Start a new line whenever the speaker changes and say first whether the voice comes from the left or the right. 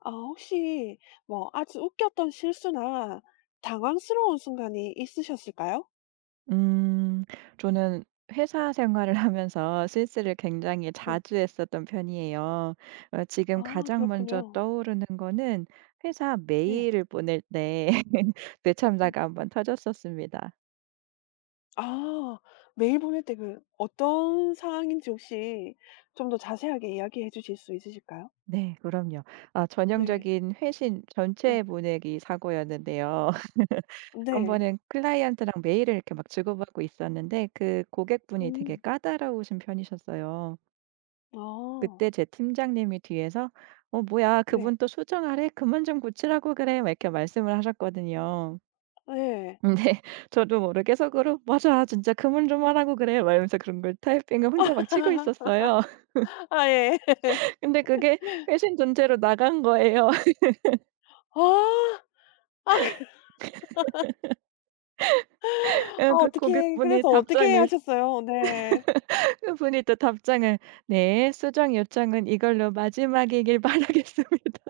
left: 아 혹시 뭐 아주 웃겼던 실수나 당황스러운 순간이 있으셨을까요?
right: 음. 저는 회사 생활을 하면서 실수를 굉장히
left: 네.
right: 자주 했었던 편이에요. 지금
left: 아
right: 가장 먼저
left: 그렇군요.
right: 떠오르는 거는 회사
left: 네.
right: 메일을 보낼 때
left: 음.
right: 뇌참자가 한번 터졌었습니다.
left: 아 메일 보낼 때 그 어떤 상황인지 혹시 좀 더 자세하게 이야기해 주실 수 있으실까요?
right: 네, 그럼요. 아,
left: 네.
right: 전형적인 회신 전체
left: 네.
right: 보내기 사고였는데요. 한
left: 네.
right: 번은 클라이언트랑 메일을 이렇게 막 주고받고 있었는데, 그 고객분이 되게
left: 음.
right: 까다로우신 편이셨어요.
left: 아.
right: 그때 제 팀장님이 뒤에서 "어 뭐야, 그분
left: 네.
right: 또 수정하래? 그만 좀 고치라고 그래." 막 이렇게 말씀을 하셨거든요.
left: 네.
right: 근데 저도 모르게 속으로 "맞아. 진짜 그만 좀 하라고 그래." 막 이러면서 그런 걸 타이핑을 혼자 막 치고 있었어요.
left: 아 예.
right: 근데 그게 회신 전체로 나간 거예요.
left: 아. 아 그 아
right: 예.
left: 어
right: 그
left: 떻게
right: 고객분이
left: 그래서 어떻게
right: 답장을
left: 하셨어요? 네.
right: 그분이 또 답장을 "네. 수정 요청은 이걸로 마지막이길 바라겠습니다."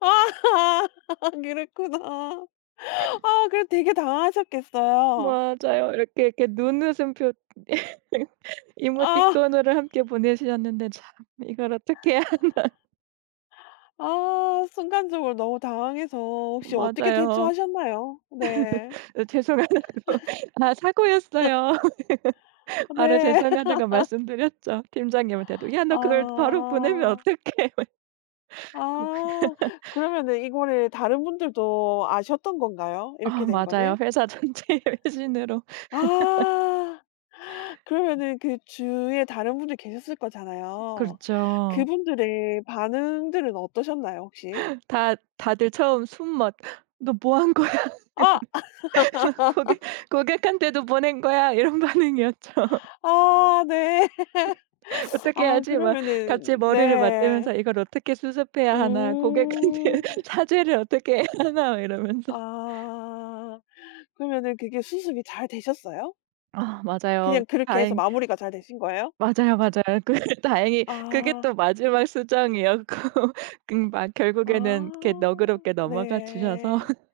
left: 아 그랬구나. 아 그래 되게 당황하셨겠어요.
right: 맞아요. 이렇게, 이렇게 눈웃음표. 네.
left: 아.
right: 이모티콘으로 함께 보내주셨는데 참 이걸 어떻게 해야.
left: 아 순간적으로 너무 당황해서 혹시 어떻게
right: 맞아요.
left: 대처하셨나요? 네.
right: 죄송하다고 "아, 사고였어요." 바로
left: 네.
right: 죄송하다고 말씀드렸죠. 팀장님한테도 "야, 너 그걸 바로 보내면
left: 아.
right: 어떡해."
left: 아. 그러면은 이거를 다른 분들도 아셨던 건가요? 이렇게
right: 아,
left: 된
right: 맞아요.
left: 거를?
right: 회사 전체의 회신으로.
left: 아. 그러면은 그 주위에 다른 분들 계셨을 거잖아요.
right: 그렇죠.
left: 그분들의 반응들은 어떠셨나요 혹시?
right: 다 다들 처음 숨맛 "너 뭐 한 거야?"
left: 아.
right: 나 고객 "고객한테도 보낸 거야." 이런 반응이었죠.
left: 아 네.
right: 어떻게
left: 아
right: 하지? 막
left: 그러면은
right: 같이 머리를
left: 네.
right: 맞대면서 '이걸 어떻게 수습해야 하나? 고객한테
left: 음.
right: 사죄를 어떻게 해야 하나?' 막 이러면서.
left: 아. 그러면은 그게 수습이 잘 되셨어요?
right: 아, 맞아요.
left: 그냥 그렇게 해서
right: 다행
left: 마무리가 잘 되신 거예요?
right: 맞아요, 맞아요. 그 다행히 그게
left: 아.
right: 또 마지막 수정이었고 막 결국에는 이렇게
left: 아.
right: 너그럽게 넘어가 주셔서.
left: 네.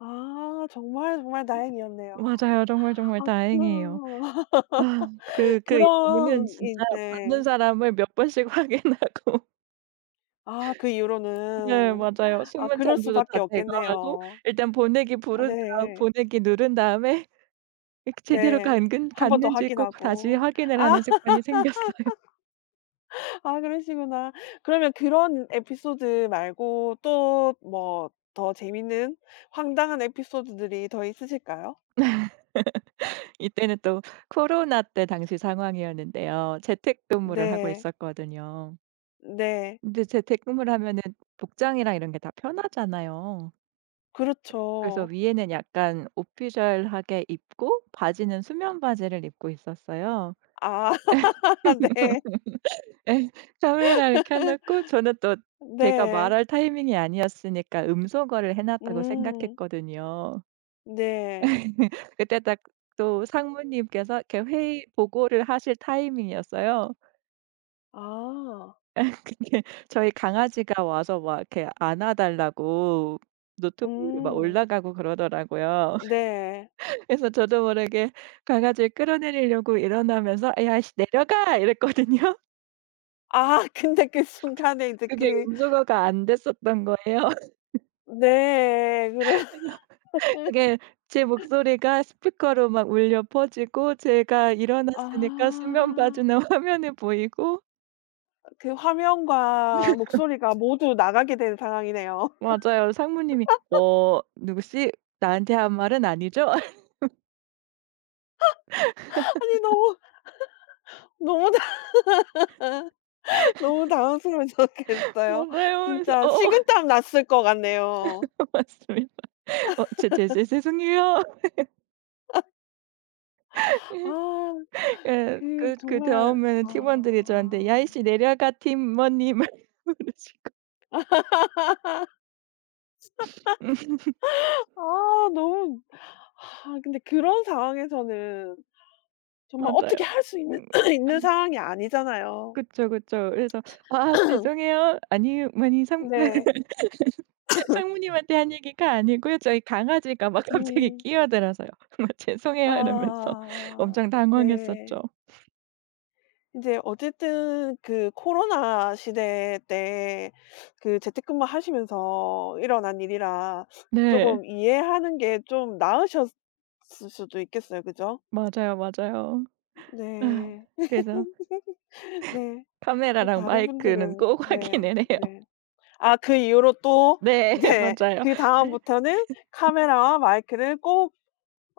left: 아 정말, 정말 다행이었네요.
right: 맞아요. 정말, 정말
left: 아
right: 다행이에요.
left: 그럼
right: 아, 그 그 이유는
left: 그런
right: 진짜
left: 이제
right: 받는 사람을 몇 번씩 확인하고.
left: 아 그
right: 네,
left: 이후로는
right: 맞아요.
left: 아
right: 숨은
left: 그럴
right: 잔고도 다
left: 수밖에
right: 제거하고
left: 없겠네요.
right: 일단
left: 아 네.
right: 보내기 누른 다음에 이렇게 제대로
left: 네.
right: 간근
left: 한 번 더
right: 갔는지 꼭 다시
left: 확인하고.
right: 확인을
left: 아.
right: 하는 습관이 생겼어요.
left: 아 그러시구나. 그러면 그런 에피소드 말고 또 뭐 더 재밌는 황당한 에피소드들이 더 있으실까요?
right: 이때는 또 코로나 때 당시 상황이었는데요. 재택근무를 하고
left: 네.
right: 있었거든요.
left: 네.
right: 근데 재택근무를 하면은 복장이랑 이런 게 다 편하잖아요. 그래서
left: 그렇죠.
right: 위에는 약간 오피셜하게 입고, 바지는 수면 바지를 입고 있었어요.
left: 아 네.
right: 예. 카메라를 켜 놓고 저는 또 제가
left: 네.
right: 말할 타이밍이 아니었으니까 음소거를 해 놨다고
left: 음.
right: 생각했거든요.
left: 네.
right: 그때 딱 또 상무님께서 이렇게 회의 보고를 하실 타이밍이었어요.
left: 아.
right: 근데 저희 강아지가 와서 막 이렇게 안아 달라고 노트북 으로 막
left: 음.
right: 올라가고 그러더라고요.
left: 네.
right: 그래서 저도 모르게 강아지를 끌어내리려고 일어나면서 "야 씨, 내려가!" 이랬거든요.
left: 아 근데 그 순간에 이제
right: 그게
left: 그
right: 음소거가 안 됐었던 거예요.
left: 네. 그런
right: 그게 제 목소리가 스피커로 막 울려 퍼지고, 제가
left: 아.
right: 일어났으니까 수면 바지는 화면에 보이고.
left: 그 화면과 목소리가 모두 나가게 된 상황이네요.
right: 맞아요. 상무님이 "어, 누구씨? 나한테 한 말은 아니죠?"
left: 아니 너무 너무 너무 당황스러우셨겠어요.
right: "맞아요." 그래서
left: 진짜
right: "어어,
left: 식은땀 났을 것 같네요.
right: 맞습니다. 어, 죄 죄 죄 죄송해요."
left: 아
right: 예.
left: 그 정말
right: 그다음에는 팀원들이 저한테 "야
left: 아.
right: 이씨 내려가, 팀원님." 막 그러시고. 음,
left: 아 너무 아 근데 그런 상황에서는 정말
right: 맞아요.
left: 어떻게 할 수 있는
right: 음,
left: 있는 상황이 아니잖아요.
right: 그쵸, 그쵸. 그래서 "아, 죄송해요. 아니 아니, 상
left: 네.
right: 상무님한테 한 얘기가 아니고요." 저희 강아지가 막 갑자기
left: 음.
right: 끼어들어서요. "정말 죄송해요." 이러면서
left: 아
right: 엄청
left: 네.
right: 당황했었죠.
left: 이제 어쨌든 그 코로나 시대 때 그 재택근무 하시면서 일어난 일이라 조
right: 네.
left: 금 이해하는 게 좀 나으셨을 수도 있겠어요. 그죠?
right: 맞아요, 맞아요. 아,
left: 네.
right: 그래서
left: 네. 그
right: 카메라랑
left: 다른
right: 마이크는
left: 분들은
right: 꼭
left: 네.
right: 확인을 해요.
left: 네. 아 그 이후로 또
right: 네.
left: 이제
right: 맞아요. 실
left: 그다음부터는 '카메라와 마이크를 꼭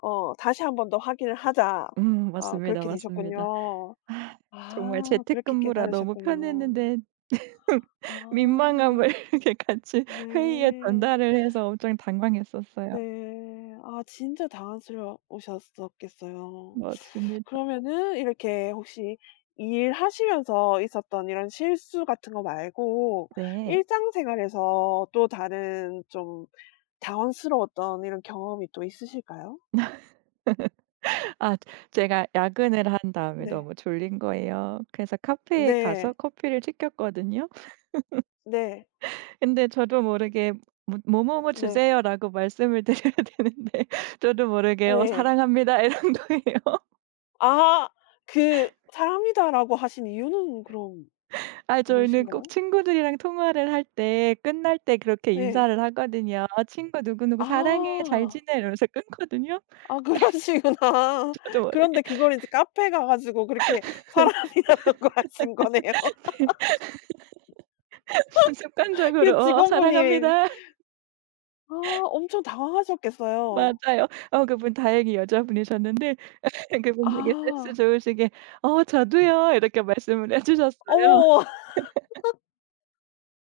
left: 어 다시 한 번 더 확인을 하자.'
right: 음,
left: 아
right: 맞습니다,
left: 그렇게
right: 맞습니다.
left: 되셨군요.
right: 아, 정말
left: 아 그렇게
right: 재택근무라 너무
left: 깨달으셨군요.
right: 편했는데. 민망함을
left: 아.
right: 이렇게 같이 회의에
left: 네.
right: 전달을 해서 엄청 당황했었어요.
left: 네. 아 진짜 당황스러우셨었겠어요.
right: 맞습니다.
left: 그러면은 이렇게 혹시 일하시면서 있었던 이런 실수 같은 거 말고
right: 네.
left: 일상생활에서 또 다른 좀 당황스러웠던 이런 경험이 또 있으실까요?
right: 아, 제가 야근을 한 다음에
left: 네.
right: 너무 졸린 거예요. 그래서 카페에 가서
left: 네.
right: 커피를 시켰거든요.
left: 네.
right: 근데 저도 모르게 뭐 "뭐뭐뭐
left: 네.
right: 주세요."라고 말씀을 드려야 되는데, 저도 모르게 "어,
left: 예.
right: 사랑합니다." 이런 거예요.
left: 아 그 "사람이다."라고 하신 이유는 그럼
right: 아, 저희는 꼭
left: 무엇인가요?
right: 친구들이랑 통화를 할 때 끝날 때 그렇게
left: 예.
right: 인사를 하거든요. "친구 누구누구 사랑해. 잘
left: 아.
right: 지내." 이러면서 끊거든요.
left: 아 그러시구나.
right: 저도 모르게
left: 그런데 그걸 이제 카페 가 가지고 그렇게 사람이라고 하신 거네요. 그
right: 습관적으로 "어,
left: 직원분이
right: 사랑합니다."
left: 아 엄청 당황하셨겠어요.
right: 맞아요. 그분 다행히 여자분이셨는데 그분 되게 센스
left: 아.
right: 좋으시게 "어, 저도요." 이렇게 말씀을 해 주셨어요.
left: 어머.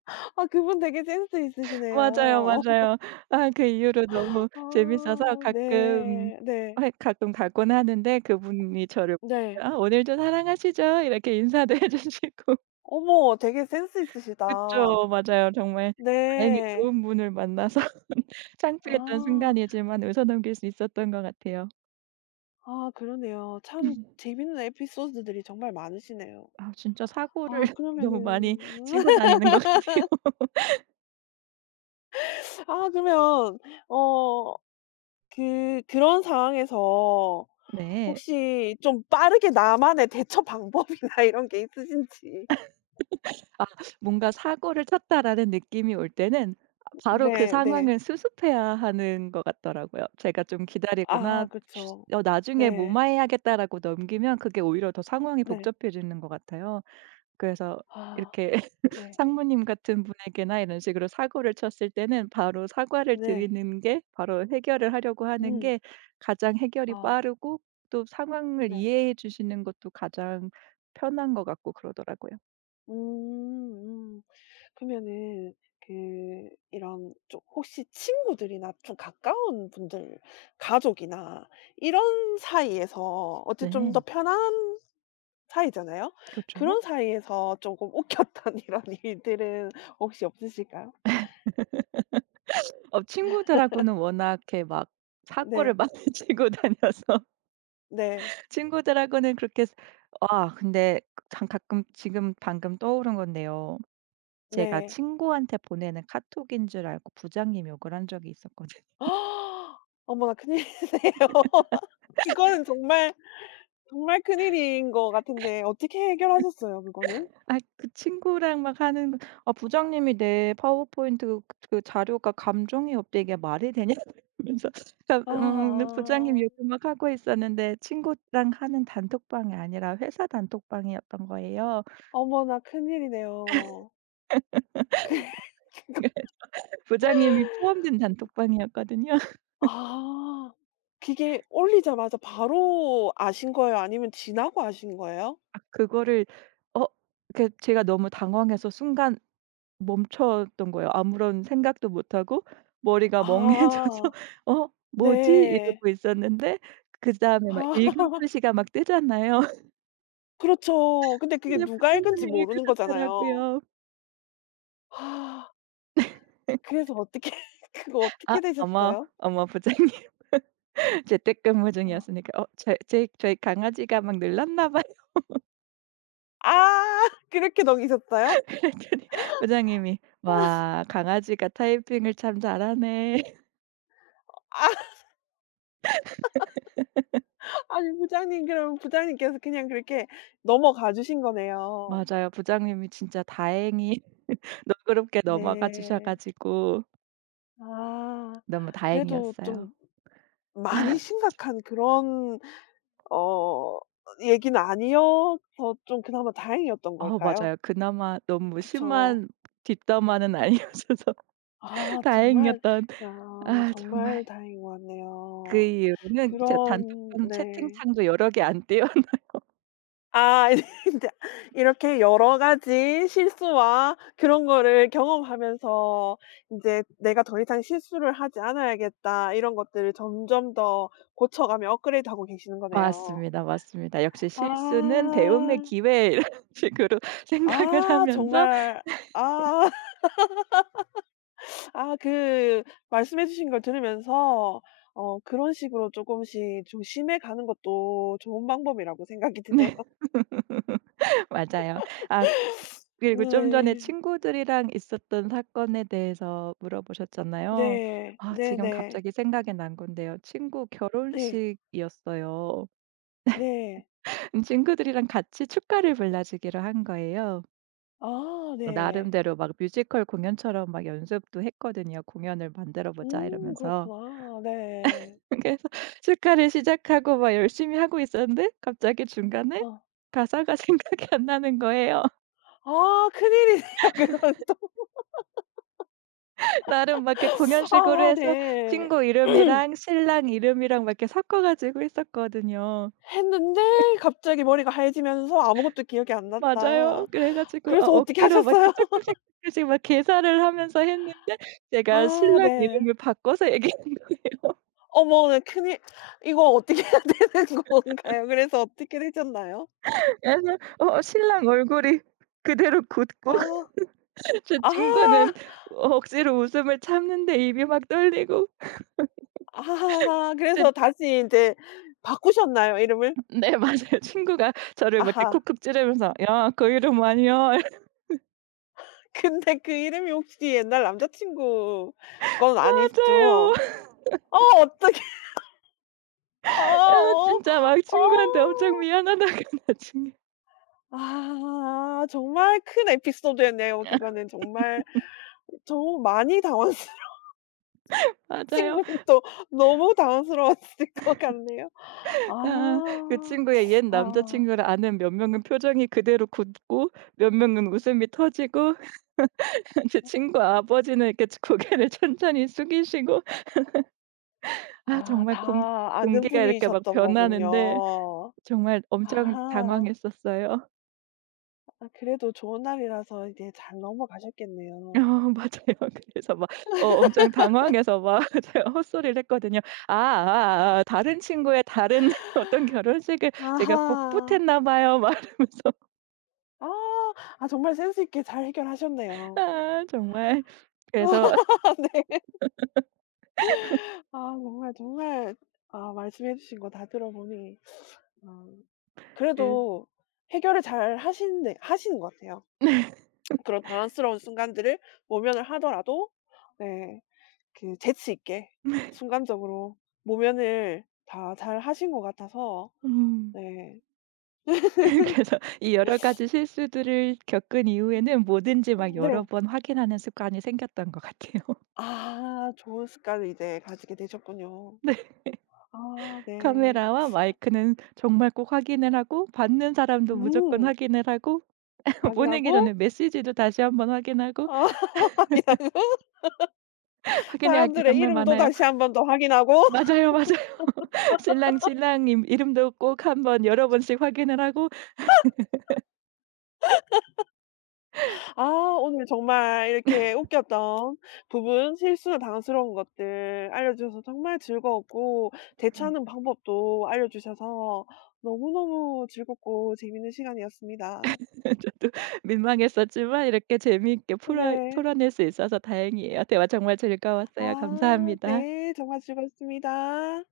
left: 아 그분 되게 센스 있으시네요.
right: 맞아요, 맞아요. 아, 그 이후로 너무 재밌어서
left: 아
right: 가끔
left: 네. 네.
right: 해 가끔 가곤 하는데, 그분이 저를
left: 네.
right: 보면 "아, 오늘도 사랑하시죠?" 이렇게 인사도 해 주시고.
left: 어머 되게 센스 있으시다.
right: 그쵸. 맞아요. 정말 다행히
left: 네.
right: 좋은 분을 만나서 창피했던
left: 아.
right: 순간이지만 웃어넘길 수 있었던 것 같아요.
left: 아 그러네요. 참 재밌는 에피소드들이 정말 많으시네요.
right: 아, 진짜 사고를
left: 아
right: 너무 많이
left: 그러면은
right: 치고 다니는 것 같아요.
left: 아 그러면 어 그 그런 상황에서
right: 네.
left: 혹시 좀 빠르게 나만의 대처 방법이나 이런 게 있으신지.
right: 아, 뭔가 '사고를 쳤다.'라는 느낌이 올 때는 바로 그
left: 네 네.
right: 상황을 수습해야 하는 것 같더라고요. 제가 좀 기다리거나
left: 아
right: 쉬
left: 그쵸.
right: 어 '나중에 뭐
left: 네.
right: 마해야겠다라고 넘기면 그게 오히려 더 상황이
left: 네.
right: 복잡해지는 것 같아요. 그래서
left: 아
right: 이렇게
left: 네.
right: 상무님 같은 분에게나 이런 식으로 사고를 쳤을 때는 바로 사과를
left: 네.
right: 드리는 게, 바로 해결을 하려고 하는
left: 음.
right: 게 가장 해결이
left: 아
right: 빠르고 또 상황을
left: 네.
right: 이해해 주시는 것도 가장 편한 것 같고 그러더라고요.
left: 음 음. 그러면은 그 이런 좀 혹시 친구들이나 좀 가까운 분들 가족이나 이런 사이에서 어찌 좀 더
right: 네.
left: 편한 사이잖아요.
right: 그렇죠.
left: 그런 사이에서 조금 웃겼던 이런 일들은 혹시 없으실까요?
right: 친구들하고는 워낙 이렇게 막 사고를
left: 네.
right: 많이 치고 다녀서.
left: 네.
right: 친구들하고는 그렇게 스 아, 근데 참 가끔, 지금 방금 떠오른 건데요. 제가
left: 네.
right: 친구한테 보내는 카톡인 줄 알고 부장님 욕을 한 적이 있었거든요.
left: 아, 어머나 큰일이네요. 그거는 정말, 정말 큰일인 것 같은데 어떻게 해결하셨어요 그거는?
right: 아, 그 친구랑 막 하는 거 "아, 부장님이 내 파워포인트 그 그 자료가 감정이 없대." "이게 말이 되냐?" 러면서부장님
left: 아.
right: 욕을 막 하고 있었는데, 친구랑 하는 단톡방이 아니라 회사 단톡방이었던 거예요.
left: 어머나 큰일이네요. 그래도
right: 부장님이 포함된 단톡방이었거든요.
left: 아. 그게 올리자마자 바로 아신 거예요? 아니면 지나고 아신 거예요?
right: 그거를 어 그 제가 너무 당황해서 순간 멈췄던 거예요. 아무런 생각도 못 하고 머리가 멍해져서
left: 아.
right: '어, 뭐지?'
left: 네.
right: 이러고 있었는데, 그다음에 막
left: 아.
right: 읽음 표시가 막 뜨잖아요.
left: 그렇죠. 근데 그게
right: 근데
left: 누가 읽은지
right: 부장님이
left: 모르는 거잖아요.
right: 읽으셨더라고요.
left: 아 그래서 어떻게 그거
right: 아,
left: 어떻게
right: 어머
left: 되셨어요?
right: 어머 부장님. 재택근무
left: 와.
right: 중이었으니까 "어, 제 제 저희 강아지가 막 놀랐나 봐요."
left: 아 그렇게 넘기셨어요?
right: 했더니 부장님이 "와, 강아지가 타이핑을 참 잘하네."
left: 아 아니 부장님께서 그냥 그렇게 넘어가 주신 거네요.
right: 맞아요. 부장님이 진짜 다행히 너그럽게 넘어가 주셔
left: 네.
right: 가지고
left: 아
right: 너무
left: 그래도
right: 다행이었어요.
left: 좀 많이 심각한 그런 어 얘기는 아니어서 좀 그나마 다행이었던
right: 어,
left: 걸까요?
right: 맞아요. 그나마 너무
left: 그쵸.
right: 심한 뒷담화는 아니어서
left: 아 정말
right: 다행이었던.
left: 야
right: 아, 정말.
left: 정말 다행인 것
right: 그
left: 같네요.
right: 이후로는 진짜
left: 그런
right: 단톡방
left: 네.
right: 채팅창도 여러 개 안 띄워 나.
left: 아 이제 이렇게 여러 가지 실수와 그런 거를 경험하면서 이제 '내가 더 이상 실수를 하지 않아야겠다.' 이런 것들을 점점 더 고쳐가며 업그레이드하고 계시는 거네요.
right: 맞습니다, 맞습니다. 역시 '실수는 배움의
left: 아.
right: 기회.' 이런 식으로 생각을
left: 아
right: 하면서.
left: 정말 아. 아 그 말씀해 주신 걸 들으면서 어 그런 식으로 조금씩 조심해 가는 것도 좋은 방법이라고 생각이 드네요.
right: 네. 맞아요. 아, 그리고 좀 전에
left: 네.
right: 친구들이랑 있었던 사건에 대해서 물어보셨잖아요.
left: 네.
right: 아,
left: 네
right: 지금
left: 네.
right: 갑자기 생각이 난 건데요. 친구
left: 네. 네.
right: 결혼식이었어요.
left: 네.
right: 친구들이랑 같이 축가를 불러주기로 한 거예요.
left: 아 네.
right: 나름대로 막 뮤지컬 공연처럼 막 연습도 했거든요. '공연을 만들어 보자.' 이러면서.
left: 그렇구나. 네.
right: 그래서 축가를 시작하고 막 열심히 하고 있었는데 갑자기 중간에
left: 어.
right: 가사가 생각이 안 나는 거예요.
left: 아 큰일이네요 그건 또.
right: 나름 막 이렇게 공연식으로
left: 아
right: 해서
left: 네.
right: 친구 이름이랑 신랑 이름이랑 막 이렇게 섞어 가지고 했었거든요.
left: 했는데 갑자기 머리가 하얘지면서 아무것도 기억이 안
right: 맞아요.
left: 났다.
right: 그래 가지고, 아,
left: 그래서 어떻게
right: 억지로 막 이렇게
left: 하셨어요?
right: 쪼끔씩, 쪼끔씩 막 계산을 하면서 했는데, 제가
left: 아
right: 신랑
left: 네.
right: 이름을 바꿔서 얘기한 거
left: 어머 네 큰일. 이거 어떻게 해야 되는 건가요? 그래서 어떻게 되셨나요?
right: 래서 신랑 얼굴이 그대로 굳고
left: 아.
right: 제
left: 아하.
right: 친구는 억지로 웃음을 참는데 입이 막 떨리고.
left: 아하하 그래서
right: 제
left: 다시 인제 바꾸셨나요 이름을?
right: 네, 맞아요. 친구가 저를 막 이렇게
left: 아하.
right: 쿡쿡 찌르면서 "야, 그 이름 아니야."
left: 근데 그 이름이 혹시 옛날 남자친구 건 아니죠?
right: 맞아요.
left: 어 어떡해.
right: 아,
left: 어
right: 진짜 막
left: 어. 어.
right: 친구한테 엄청 미안하다가 나중에.
left: 아 정말 큰 에피소드였네요. 그거는 정말 좀 많이 당황스러
right: 맞아요.
left: 친구분도 너무 당황스러웠을 것 같네요.
right: 아, 그
left: 아.
right: 친구의 옛
left: 아.
right: 남자친구를 아는 몇 명은 표정이 그대로 굳고, 몇 명은 웃음이 터지고, 제 친구 아버지는 이렇게 고개를 천천히 숙이시고. 아,
left: 아
right: 정말 공
left: 다 아는
right: 공기가 이렇게 막
left: 분이셨던
right: 변하는데,
left: 거군요.
right: 정말 엄청
left: 아하.
right: 당황했었어요.
left: 아 그래도 좋은 날이라서 이제 잘
right: 어,
left: 넘어가셨겠네요.
right: 맞아요. 그래서 막 엄청 당황해서 막 제가 헛소리를 했거든요. 아 다른 친구의 다른 어떤 결혼식을 제가
left: 아하.
right: 복붙했나 봐요. 막 이러면서.
left: 아. 아 정말 센스 있게 잘 해결하셨네요.
right: 아, 정말. 그래서
left: 아 네. 아 정말, 정말 아 말씀해 주신 거 다 들어보니 아
right: 그.
left: 그래도 해결을 잘 하시는 것 같아요.
right: 네.
left: 그런 당황스러운 순간들을 모면을 하더라도 네. 그 재치 있게 순간적으로 모면을 다 잘하신 것 같아서
right: 음.
left: 네.
right: 그래서 이 여러 가지 실수들을 겪은
left: 음
right: 이후에는 뭐든지 막 여러
left: 네.
right: 번 확인하는 습관이 생겼던 것 같아요.
left: 아 좋은 습관을 이제 가지게 되셨군요. 아 네.
right: 카메라와 마이크는 정말 꼭 확인을 하고, 받는 사람도 무조건
left: 음
right: 확인을 하고, 보내기
left: 확인하고
right: 전에 메시지도 다시 한번 확인하고.
left: 아 확인하고
right: 확인해야 할 게
left: 사람들의
right: 정말
left: 이름도
right: 많아요.
left: 다시 한 번 더 확인하고
right: 맞아요, 맞아요. 신랑님 이름도 꼭 한번 여러 번씩 확인을 하고.
left: 아 오늘 정말 이렇게 웃겼던 부분, 실수나 당황스러운 것들 알려주셔서 정말 즐거웠고 대처하는 방법도 알려주셔서 너무너무 즐겁고 재밌는 시간이었습니다.
right: 저도 민망했었지만 이렇게 재미있게
left: 네.
right: 풀어낼 수 있어서 다행이에요. 대화 정말 즐거웠어요.
left: 아
right: 감사합니다.
left: 네. 정말 즐거웠습니다.